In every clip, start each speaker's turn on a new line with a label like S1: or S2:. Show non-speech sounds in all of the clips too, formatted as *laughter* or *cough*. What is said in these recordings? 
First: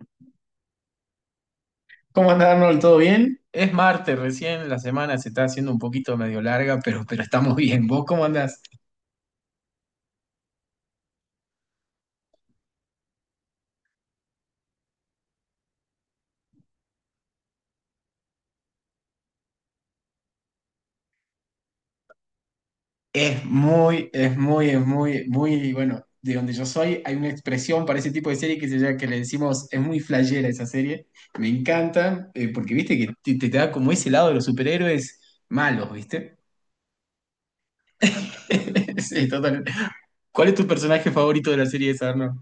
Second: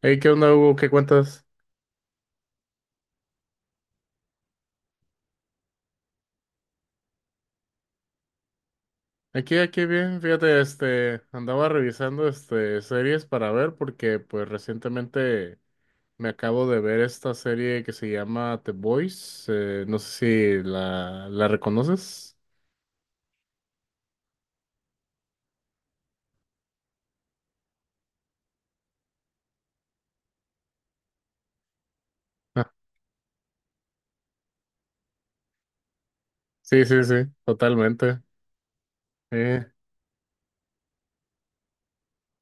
S1: Hey, ¿qué onda, Hugo? ¿Qué cuentas?
S2: ¿Cómo anda Arnold? ¿Todo bien? Es martes, recién la semana se está haciendo un poquito medio larga, pero estamos bien. ¿Vos cómo andás?
S1: Aquí, aquí bien, fíjate, andaba revisando, series para ver porque, pues, recientemente me acabo de ver esta serie que se llama The Boys, no sé si la reconoces.
S2: Es muy bueno, de donde yo soy hay una expresión para ese tipo de serie que, se llama, que le decimos, es muy flashera esa serie. Me encanta,
S1: Ah,
S2: porque viste que te da como ese lado de los superhéroes malos, ¿viste?
S1: sí, sí, sí, totalmente.
S2: *laughs* Sí, total.
S1: Eh,
S2: ¿Cuál es tu personaje favorito de la serie esa, Arnold?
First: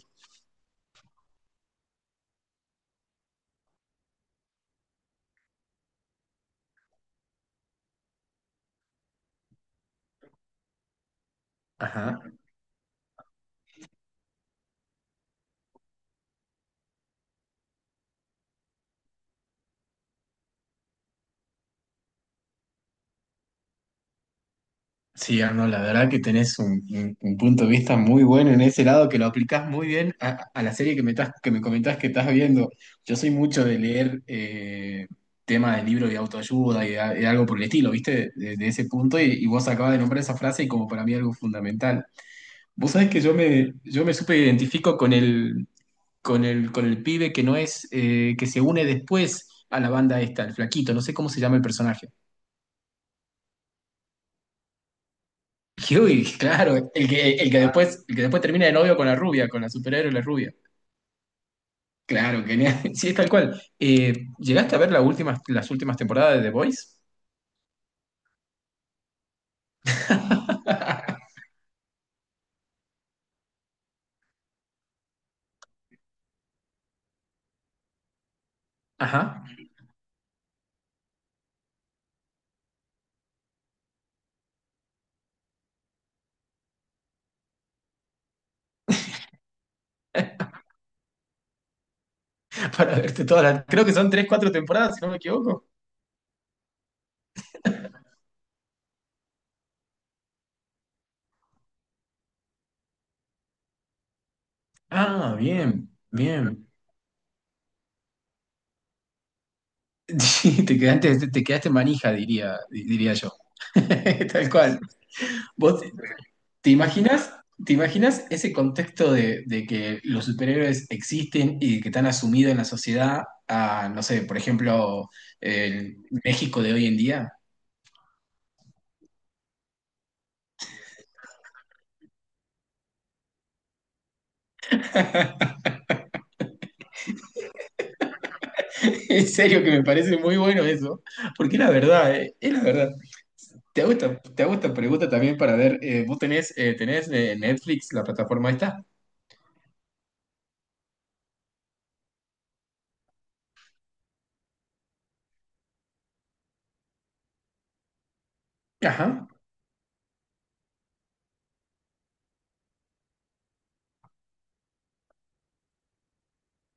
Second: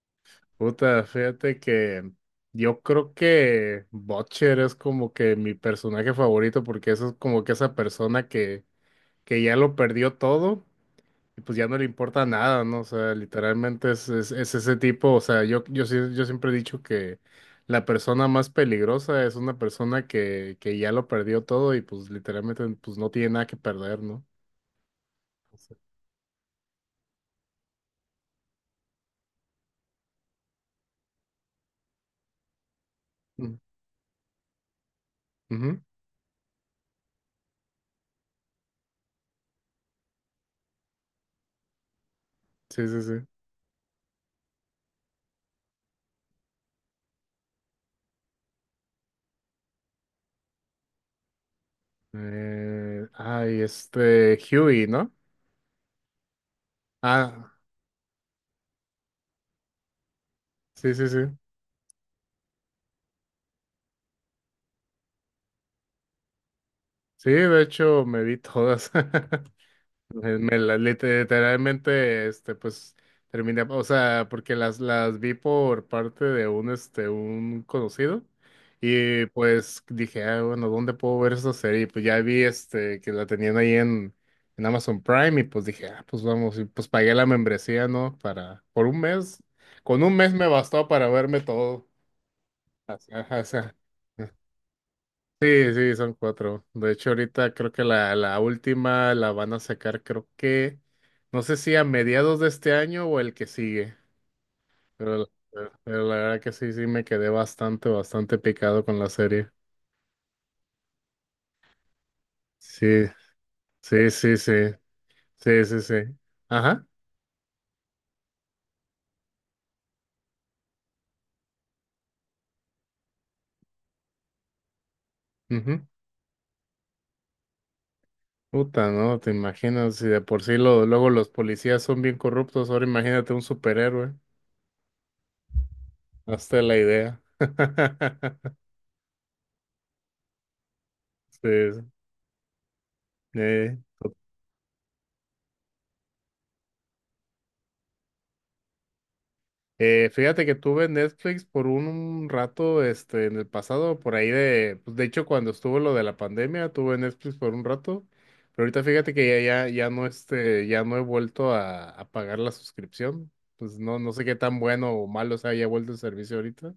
S1: puta, fíjate que yo creo que Butcher es como que mi personaje favorito porque eso es como que esa persona que ya lo perdió todo y pues ya no le importa nada, ¿no? O sea, literalmente es ese tipo, o sea, yo siempre he dicho que la persona más peligrosa es una persona que ya lo perdió todo y pues literalmente pues no tiene nada que perder, ¿no?
S2: Sí, Arnold, la verdad que tenés un punto de vista muy bueno en ese lado, que lo aplicás muy bien a la serie que que me comentás que estás viendo. Yo soy
S1: Mm.
S2: mucho de leer temas
S1: Ujú.
S2: de libros de autoayuda de algo por el estilo, ¿viste? De ese punto, y vos acabas de nombrar esa frase y como para mí algo fundamental.
S1: Sí,
S2: Vos
S1: sí,
S2: sabés que
S1: sí.
S2: yo me súper identifico con el pibe que no es, que se une después a la banda esta, el flaquito, no sé cómo se llama el personaje.
S1: Ay, este, Huey, ¿no?
S2: *laughs* Huey, claro,
S1: Ah,
S2: el que después termina de novio con la rubia, con la superhéroe la rubia.
S1: sí, sí, sí.
S2: Claro, genial. *laughs* Sí, es tal cual. ¿Llegaste a ver las últimas temporadas de The Voice?
S1: Sí, de hecho me vi todas. *laughs* Literalmente, este, pues, terminé, o sea, porque las vi por parte de un conocido, y
S2: Ajá.
S1: pues dije, ah, bueno, ¿dónde puedo ver esa serie? Y pues ya vi, este, que la tenían ahí en Amazon Prime, y pues dije, ah, pues vamos, y pues pagué la membresía, ¿no? Para, por un mes, con un mes me bastó para verme todo,
S2: *laughs* Para
S1: o
S2: verte
S1: sea, o
S2: todas las.
S1: sea,
S2: Creo que son tres, cuatro temporadas, si no me equivoco.
S1: sí, sí, son cuatro. De hecho, ahorita creo que la última la van a sacar, creo que no sé si a mediados de este año o el que sigue, pero,
S2: Ah, bien,
S1: pero la verdad que
S2: bien.
S1: sí, sí
S2: *laughs*
S1: me quedé bastante, bastante picado con la serie.
S2: Sí, te quedaste manija,
S1: Sí,
S2: diría yo.
S1: sí,
S2: *laughs*
S1: sí,
S2: Tal
S1: sí,
S2: cual.
S1: sí, sí,
S2: Vos,
S1: sí.
S2: ¿Te
S1: Ajá.
S2: imaginas, ¿te imaginas ese contexto de que los superhéroes existen y de que están asumidos en la sociedad a, no sé, por ejemplo,
S1: Ujú.
S2: el México de hoy en día?
S1: Puta, ¿no? Te imaginas, si de por sí lo, luego los policías son bien corruptos, ahora imagínate un superhéroe. Hazte la idea. *laughs*
S2: *laughs* En serio que me parece muy bueno eso, porque es la
S1: Sí,
S2: verdad, es la verdad.
S1: sí,
S2: Te hago esta pregunta también para ver, ¿tenés Netflix, la plataforma esta?
S1: Fíjate que tuve Netflix por un rato, este, en el pasado, por ahí de, pues de hecho cuando estuvo lo de la pandemia, tuve Netflix por un rato, pero ahorita fíjate
S2: Ajá.
S1: que ya no, este, ya no he vuelto a pagar la suscripción, pues no, no sé qué tan bueno o malo se haya vuelto el servicio ahorita.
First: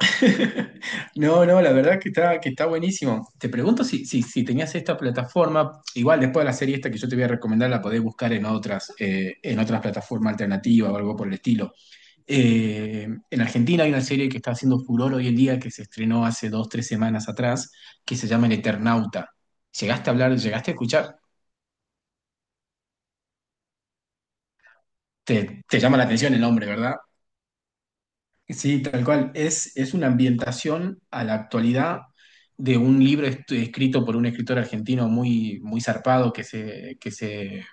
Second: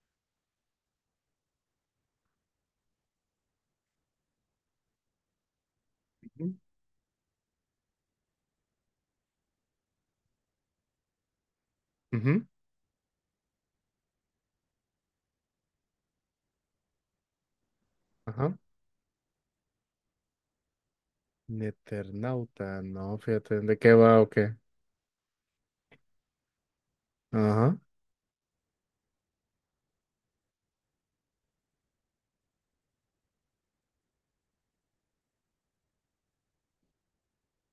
S2: *laughs* No, no, la verdad que que está buenísimo. Te pregunto si tenías esta plataforma, igual después de la
S1: Ujú.
S2: serie esta que yo te voy a recomendar, la podés buscar en otras plataformas alternativas o algo por el estilo.
S1: Ujú.
S2: En Argentina hay una serie que está haciendo furor hoy en día, que se estrenó hace dos, tres semanas atrás, que se llama El
S1: Ajá.
S2: Eternauta. ¿Llegaste a hablar, llegaste a escuchar?
S1: Neternauta, no, fíjate, ¿de qué va o qué?
S2: Te llama la atención el nombre, ¿verdad?
S1: Ajá.
S2: Sí, tal cual. Es una ambientación a la actualidad de un libro escrito por un escritor argentino muy, muy zarpado que se, que se,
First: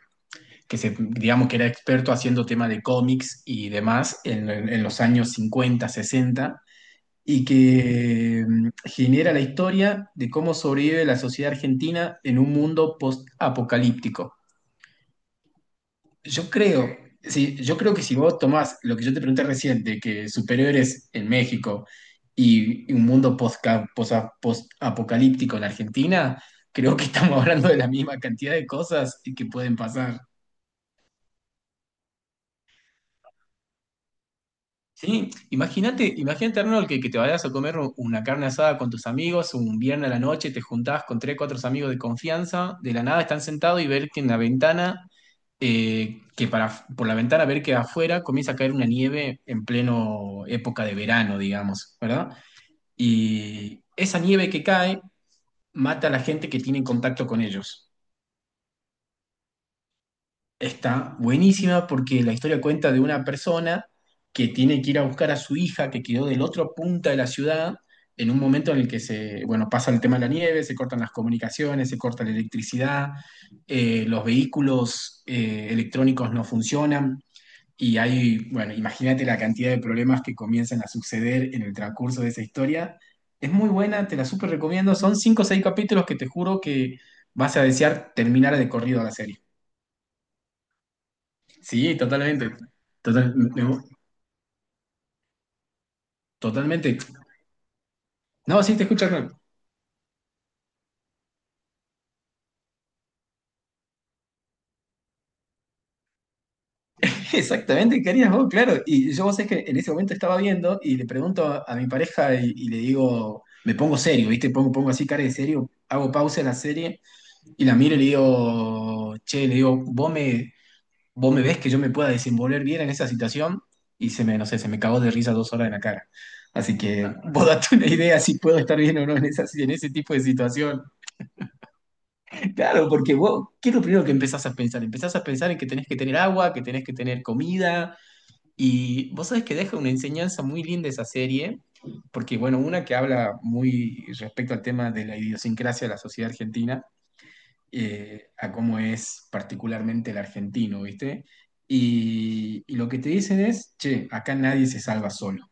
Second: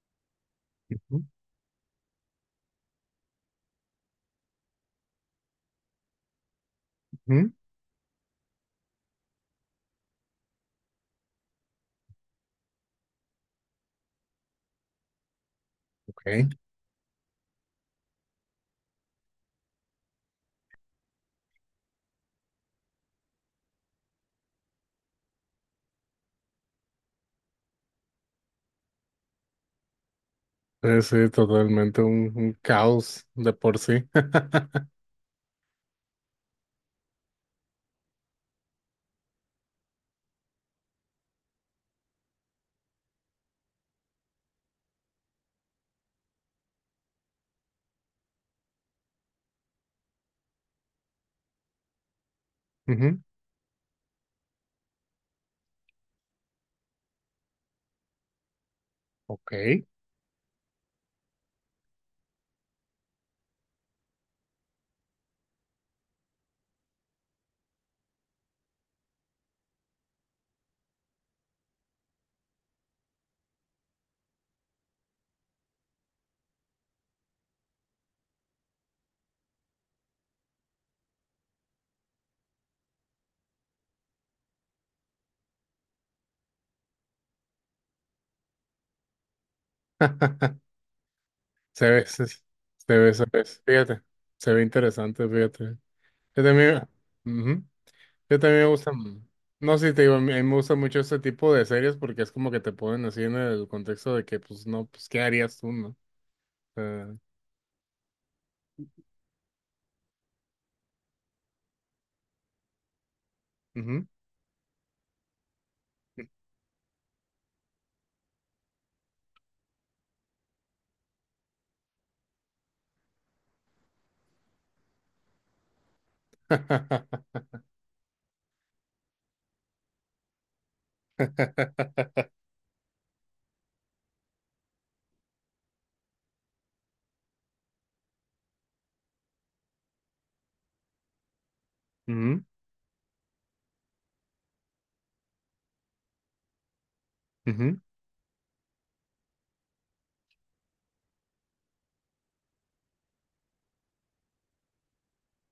S2: que se,
S1: Ujú,
S2: digamos que era experto haciendo tema de cómics y demás en los años 50 60 y
S1: ujú,
S2: que genera la historia de cómo sobrevive la sociedad argentina en un mundo post-apocalíptico.
S1: ok.
S2: Yo creo, sí, yo creo que si vos tomás lo que yo te pregunté recién, de que superhéroes en México y un mundo post-apocalíptico en Argentina, creo que estamos *laughs* hablando de la misma cantidad de cosas que pueden pasar.
S1: Sí, sí, totalmente un caos de por sí. *laughs*
S2: Sí, imagínate, imagínate, Arnold, que te vayas a comer una carne asada con tus amigos un viernes a la noche, te juntás con tres, cuatro amigos de confianza, de la nada están sentados y ver que en la ventana, por la ventana ver que afuera comienza a caer una nieve en pleno época de verano, digamos, ¿verdad?
S1: Ujú,
S2: Y esa nieve que cae mata a la gente que tiene contacto con ellos.
S1: ok.
S2: Está buenísima porque la historia cuenta de una persona que tiene que ir a buscar a su hija que quedó del otro punta de la ciudad en un momento en el que se, bueno, pasa el tema de la nieve, se cortan las comunicaciones, se corta la electricidad, los vehículos electrónicos no funcionan y hay, bueno, imagínate la cantidad de problemas que comienzan a suceder en el transcurso de esa historia. Es muy buena, te la súper recomiendo. Son cinco o seis capítulos que te juro que vas a desear terminar de corrido la serie.
S1: *laughs*
S2: Sí,
S1: Se
S2: totalmente.
S1: ve, se
S2: Total-
S1: ve.
S2: me- me-
S1: Fíjate, se ve interesante, fíjate. Yo también,
S2: totalmente.
S1: ujú, yo también
S2: No,
S1: me
S2: sí, te
S1: gusta,
S2: escucho. Hernán.
S1: no sé, te digo, a mí me gusta mucho este tipo de series porque es como que te ponen así en el contexto de que, pues, no, pues, ¿qué harías tú, no? Eh,
S2: *laughs* Exactamente, ¿qué harías vos? Claro. Y yo vos sé que en ese momento estaba viendo y le pregunto a mi pareja y le digo, me pongo
S1: ujú.
S2: serio, ¿viste? Pongo, pongo así cara de serio, hago pausa en la serie y la miro y le digo, che, le digo, ¿vos me ves que yo me pueda desenvolver bien en esa situación? Y se me, no sé, se me cagó de risa dos horas en la cara. Así que
S1: *laughs*
S2: vos date una idea si puedo estar bien o no en esa, en ese tipo de situación. Claro, porque vos, ¿qué es lo primero que empezás a pensar? Empezás a pensar en que tenés que tener agua, que tenés que tener comida, y vos sabés que deja una enseñanza muy linda esa serie, porque
S1: Ujú,
S2: bueno, una que habla muy respecto al tema de la idiosincrasia de la sociedad argentina,
S1: ujú,
S2: a cómo es particularmente el argentino, ¿viste? Y lo que te dicen es, che, acá nadie se salva solo.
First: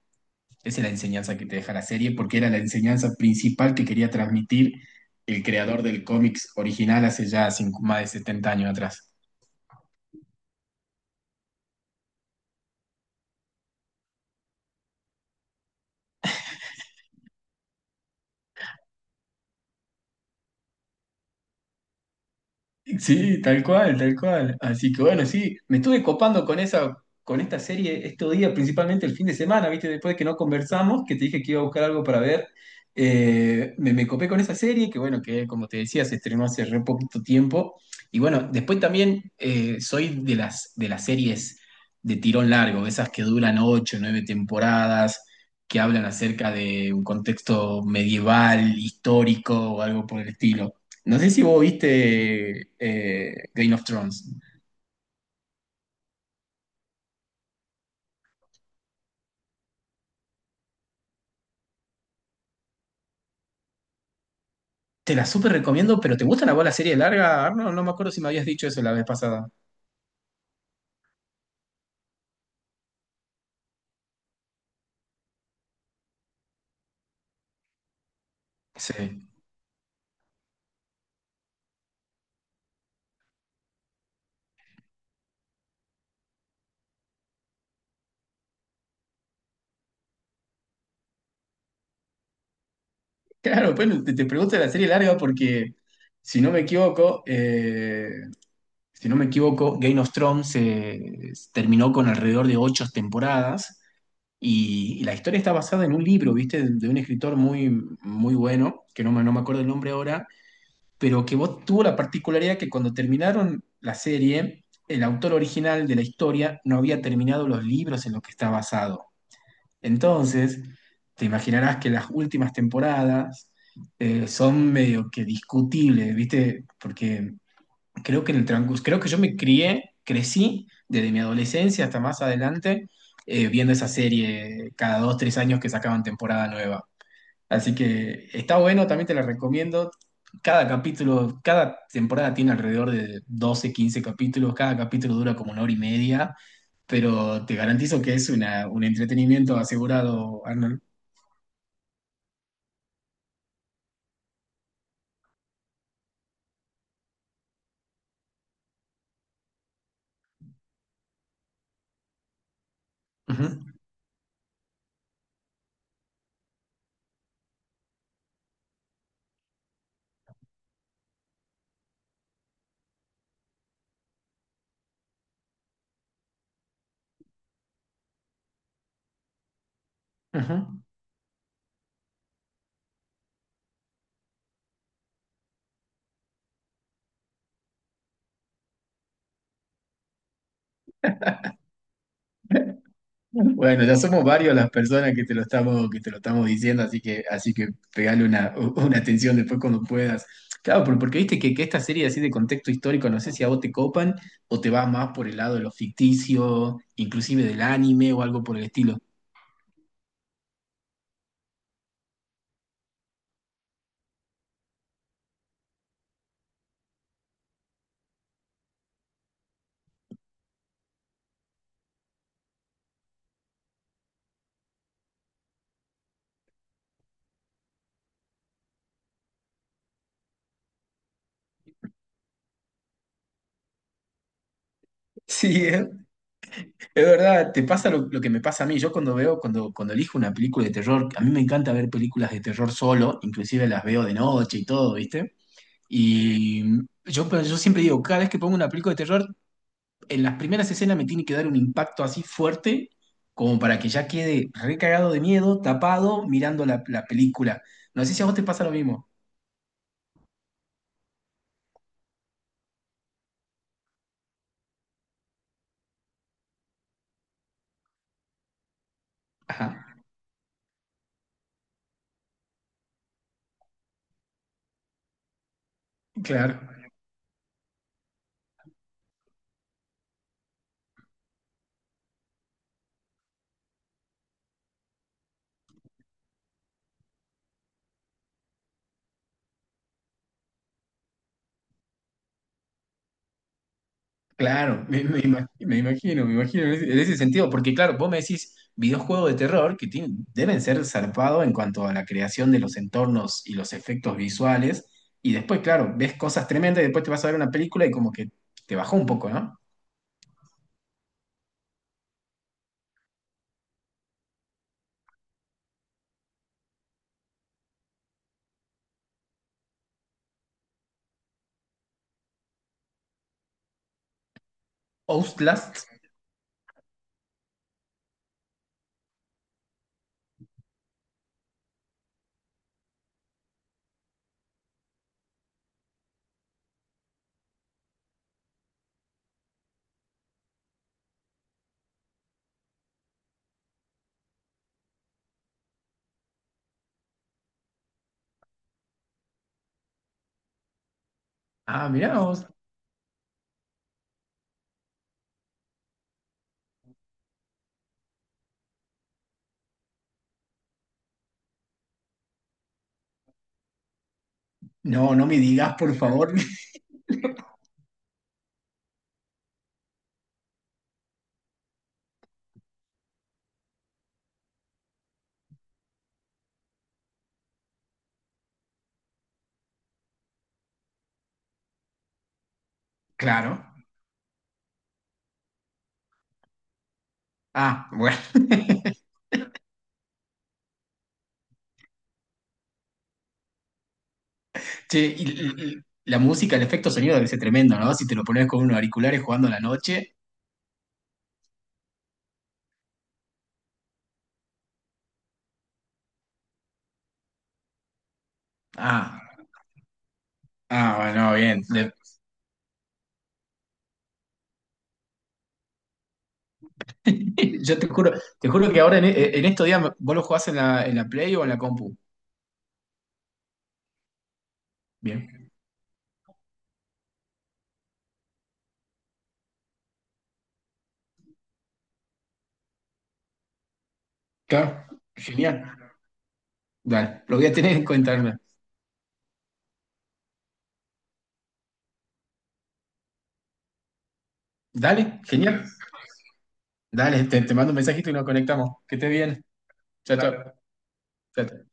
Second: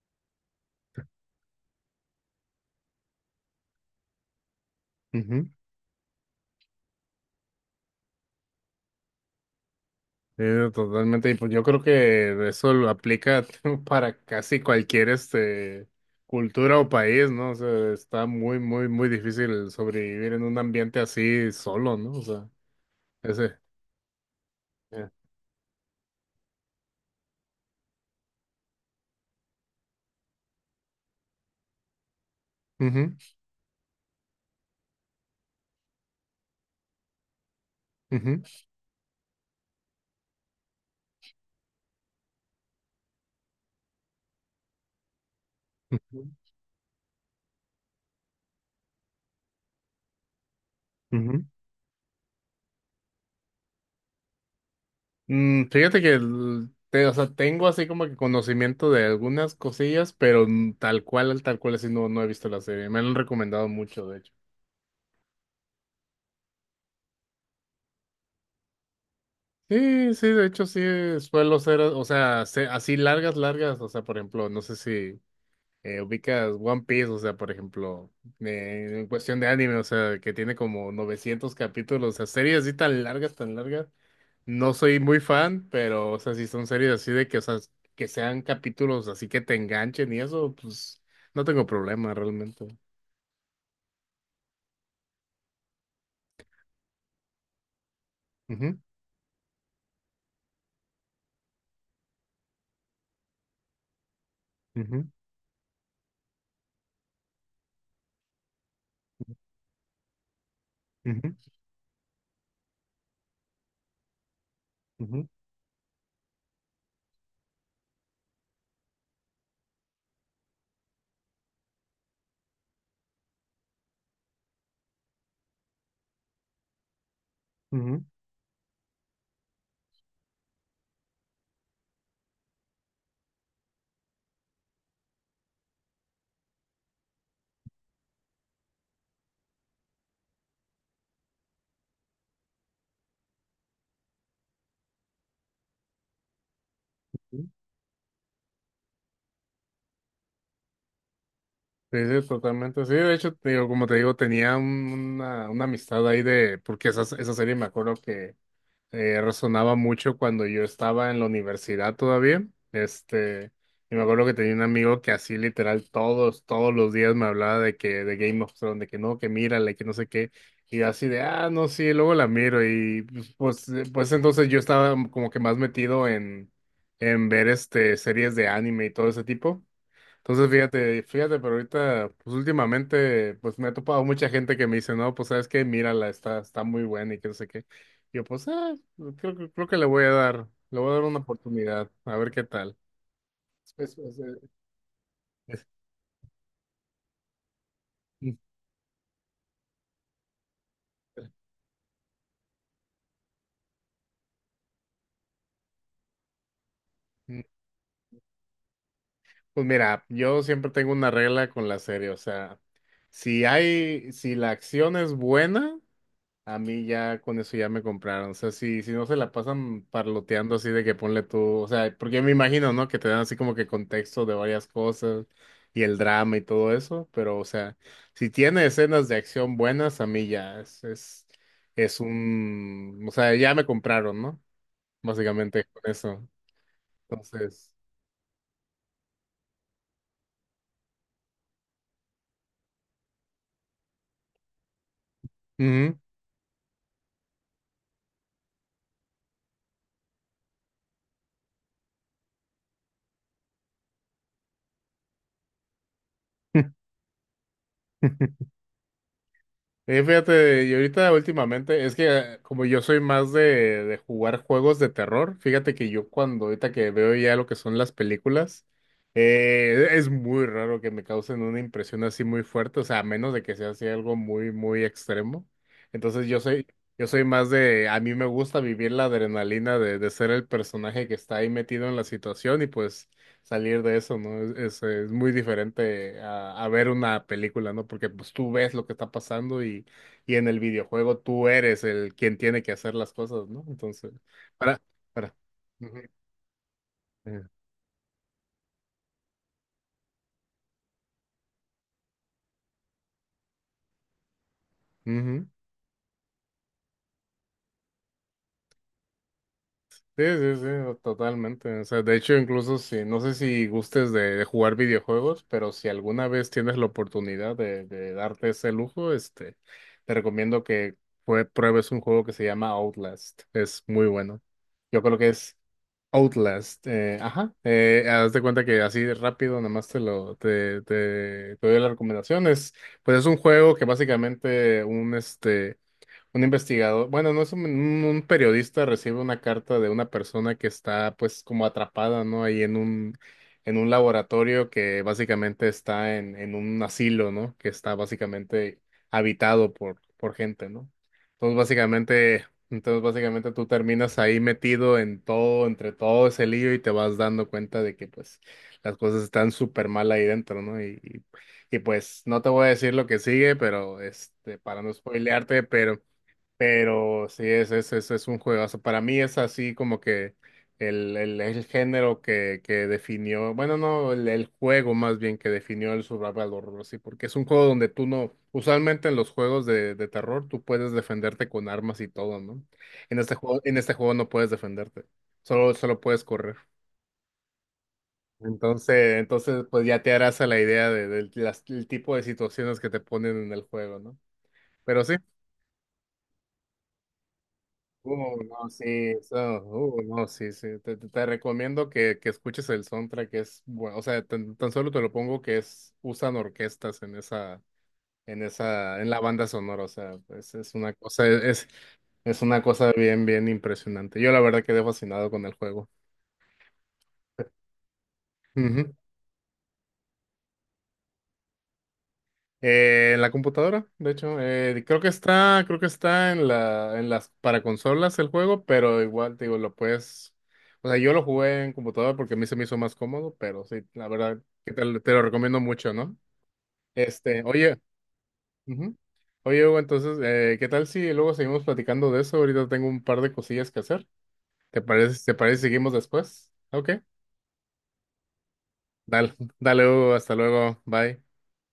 S2: Esa es la enseñanza que te deja la serie, porque era la enseñanza principal que quería transmitir el
S1: ujú.
S2: creador del cómics original hace ya más de 70 años atrás.
S1: Sí, no, totalmente. Y pues yo creo que eso lo aplica *laughs* para casi cualquier este cultura o país, ¿no? O sea, está muy, muy, muy difícil sobrevivir en un ambiente así solo, ¿no? O sea,
S2: Sí,
S1: ese.
S2: tal cual, tal cual. Así que
S1: Eh.
S2: bueno, sí, me estuve copando con esa, con esta serie estos días, principalmente el fin de semana, ¿viste? Después de que no conversamos, que te dije que iba a buscar algo para ver,
S1: Ujú,
S2: me copé con esa serie, que bueno, que como te decía, se estrenó hace re poquito tiempo. Y
S1: ujú,
S2: bueno, después también soy de las series de tirón largo, de esas que duran ocho, nueve temporadas, que hablan
S1: ujú,
S2: acerca de un contexto medieval, histórico o algo por el estilo. No sé si
S1: ujú.
S2: vos viste Game of Thrones.
S1: Mm, fíjate o sea, tengo así como que conocimiento de algunas cosillas, pero mm, tal cual así no, no he visto la serie. Me la han recomendado mucho, de hecho.
S2: Te la súper recomiendo, pero ¿te gusta la bola serie larga? Arnold, no me acuerdo si me habías dicho eso la vez pasada.
S1: Sí, sí, de hecho sí suelo ser, o sea, así largas, largas, o sea, por ejemplo, no sé si ubicas One Piece, o sea, por ejemplo, en
S2: Sí.
S1: cuestión de anime, o sea, que tiene como 900 capítulos, o sea, series así tan largas, no soy muy fan, pero, o sea, si son series así de que, o sea, que sean capítulos así que te enganchen y eso, pues, no tengo problema realmente.
S2: Claro, bueno, te pregunto de la serie larga porque, si no me equivoco,
S1: Ujú,
S2: si no me equivoco, Game of Thrones terminó con alrededor de ocho temporadas y
S1: ujú,
S2: la historia está basada en un libro, ¿viste? De un escritor muy, muy bueno, que no me acuerdo el nombre ahora, pero
S1: ujú,
S2: que vos tuvo la particularidad que cuando terminaron la serie, el
S1: ujú,
S2: autor original de la historia no había terminado los libros en los que está basado. Entonces, te imaginarás que las últimas temporadas son medio que discutibles, ¿viste? Porque
S1: ujú, ujú.
S2: creo que en el transcurso, creo que yo me crecí desde mi adolescencia hasta más adelante viendo esa serie cada dos, tres años que sacaban temporada nueva. Así que está bueno, también te la recomiendo. Cada capítulo, cada temporada tiene alrededor de 12, 15 capítulos. Cada capítulo dura como una hora y media, pero te garantizo que es una, un entretenimiento asegurado, Arnold.
S1: Sí, sí, totalmente. Sí, de hecho, te digo, como te digo, tenía una amistad ahí de, porque esa serie me acuerdo que resonaba mucho cuando yo estaba en la universidad todavía.
S2: Ujú,
S1: Este, y me acuerdo que tenía un amigo que así literal todos los días me hablaba de que, de Game of Thrones, de que no, que mírale, que no sé qué. Y yo así de, ah, no, sí, luego la miro. Y pues entonces yo estaba como que más metido en ver este, series de anime y todo ese tipo. Entonces,
S2: ujú.
S1: fíjate, fíjate, pero ahorita, pues últimamente, pues me ha topado mucha gente que me dice, no, pues sabes qué, mírala, está, está muy buena y que no sé qué. Yo, pues, ah, creo que le voy a dar, le voy a dar una oportunidad, a ver qué tal. Es-
S2: Bueno, ya
S1: es-
S2: somos
S1: es-
S2: varios las personas que te lo
S1: es-
S2: estamos, que te lo estamos diciendo, así que pegale
S1: Mm,
S2: una atención después cuando puedas. Claro, pero porque viste que esta serie así de contexto histórico, no sé si a vos te copan o te va más por el lado de lo ficticio,
S1: mm.
S2: inclusive del anime o algo por el estilo.
S1: Pues mira, yo siempre tengo una regla con la serie, o sea, si la acción es buena, a mí ya con eso ya me compraron. O sea, si no se la pasan parloteando así de que ponle tú, o sea, porque me imagino, ¿no? Que te dan así como que contexto de varias cosas y el drama y todo eso, pero o sea, si tiene escenas de acción buenas, a mí ya es un, o sea, ya me compraron, ¿no? Básicamente
S2: Sí,
S1: con eso.
S2: es verdad, te
S1: Entonces,
S2: pasa lo que me pasa a mí. Yo cuando veo, cuando elijo una película de terror, a mí me encanta ver películas de terror solo, inclusive las veo de noche y todo, ¿viste?
S1: ujú.
S2: Y yo, pero yo siempre digo, cada vez que pongo una película de terror, en las primeras escenas me tiene que dar un impacto así fuerte como para que ya quede recagado de miedo, tapado, mirando la, la película. No sé si a vos te
S1: *laughs*
S2: pasa lo mismo.
S1: Fíjate, y ahorita últimamente, es que como yo soy más de jugar juegos de terror, fíjate que yo cuando ahorita que veo ya lo que son las películas,
S2: Ajá,
S1: es muy raro que me causen una impresión así muy fuerte, o sea, a menos de que sea así algo muy, muy extremo. Entonces yo
S2: claro,
S1: soy, yo soy más de, a mí me gusta vivir la adrenalina de ser el personaje que está ahí metido en la situación y pues salir de eso, ¿no? Es muy diferente a ver una película, ¿no? Porque pues tú ves lo que está pasando y en el videojuego tú eres el quien tiene que hacer las cosas, ¿no? Entonces, para,
S2: claro,
S1: para. Ujú.
S2: me imagino en ese
S1: Eh,
S2: sentido, porque claro, vos me decís videojuegos de terror deben ser zarpados en cuanto a la creación de los entornos y los efectos visuales, y
S1: ujú.
S2: después, claro, ves cosas tremendas y después te vas a ver una película y como que te bajó un poco, ¿no?
S1: Sí, sí, sí, totalmente. O sea, de hecho, incluso si, no sé si gustes de jugar videojuegos, pero si alguna vez tienes la oportunidad de darte ese lujo, este, te recomiendo que pruebes un juego que se llama Outlast. Es muy bueno. Yo creo que es,
S2: Outlast.
S1: Outlast, ajá, haz de cuenta que así de rápido, nada más te lo, te doy las recomendaciones. Pues es un juego que básicamente un este un investigador, bueno, no es periodista recibe una carta de una persona que está pues como atrapada, ¿no? Ahí en en un laboratorio que básicamente está en un asilo, ¿no? Que está básicamente habitado por gente, ¿no?
S2: Ah, mirá vos.
S1: Entonces básicamente tú terminas ahí metido en todo, entre todo ese lío y te vas dando cuenta de que pues las cosas están súper mal ahí dentro, ¿no? Y pues no te voy a decir lo que sigue, pero este, para no
S2: No, no me
S1: spoilearte,
S2: digas, por favor.
S1: pero sí, es un juegazo. Para mí es así como que el género que definió, bueno, no, el juego más bien que definió el survival horror, sí, porque es un juego donde tú no, usualmente en los juegos de terror tú puedes defenderte con armas y todo, ¿no?
S2: Claro.
S1: En este juego no puedes defenderte, solo puedes correr.
S2: Ah, bueno. *laughs*
S1: Pues ya te harás a la idea de, el tipo de situaciones que te ponen en el juego, ¿no?
S2: Che,
S1: Pero sí.
S2: y la música, el efecto sonido debe ser tremendo, ¿no? Si te lo
S1: Uh,
S2: pones con
S1: no,
S2: unos
S1: sí,
S2: auriculares jugando a la
S1: eso,
S2: noche.
S1: no, sí, sí. Te recomiendo que escuches el soundtrack, es bueno, o sea, tan solo te lo pongo que es, usan orquestas en la
S2: Ah,
S1: banda sonora, o sea, pues es una
S2: ah,
S1: cosa,
S2: bueno, bien. De-
S1: es una cosa bien, bien impresionante. Yo la verdad quedé fascinado con el juego.
S2: *laughs* Yo te juro que ahora en estos días vos lo jugás en la Play o en la compu.
S1: En la computadora, de hecho,
S2: Bien.
S1: creo que está en las, para consolas el juego, pero igual, te digo, lo puedes, o sea, yo lo jugué en computadora porque a mí se me hizo más cómodo, pero sí, la verdad, que
S2: Claro,
S1: te lo recomiendo
S2: genial.
S1: mucho, ¿no?
S2: Dale, lo
S1: Este,
S2: voy a tener
S1: oye,
S2: en cuenta. Hernán.
S1: ujú. Oye, Hugo, entonces, ¿qué tal si luego seguimos platicando de eso? Ahorita tengo un par de cosillas que hacer.
S2: Dale,
S1: Te parece si
S2: genial.
S1: seguimos después? Ok,
S2: Dale, te mando un mensajito y nos conectamos. Que estés
S1: dale,
S2: bien.
S1: *laughs* dale, Hugo,
S2: Chao, chao.
S1: hasta
S2: Dale.
S1: luego, bye.
S2: Chao, chao.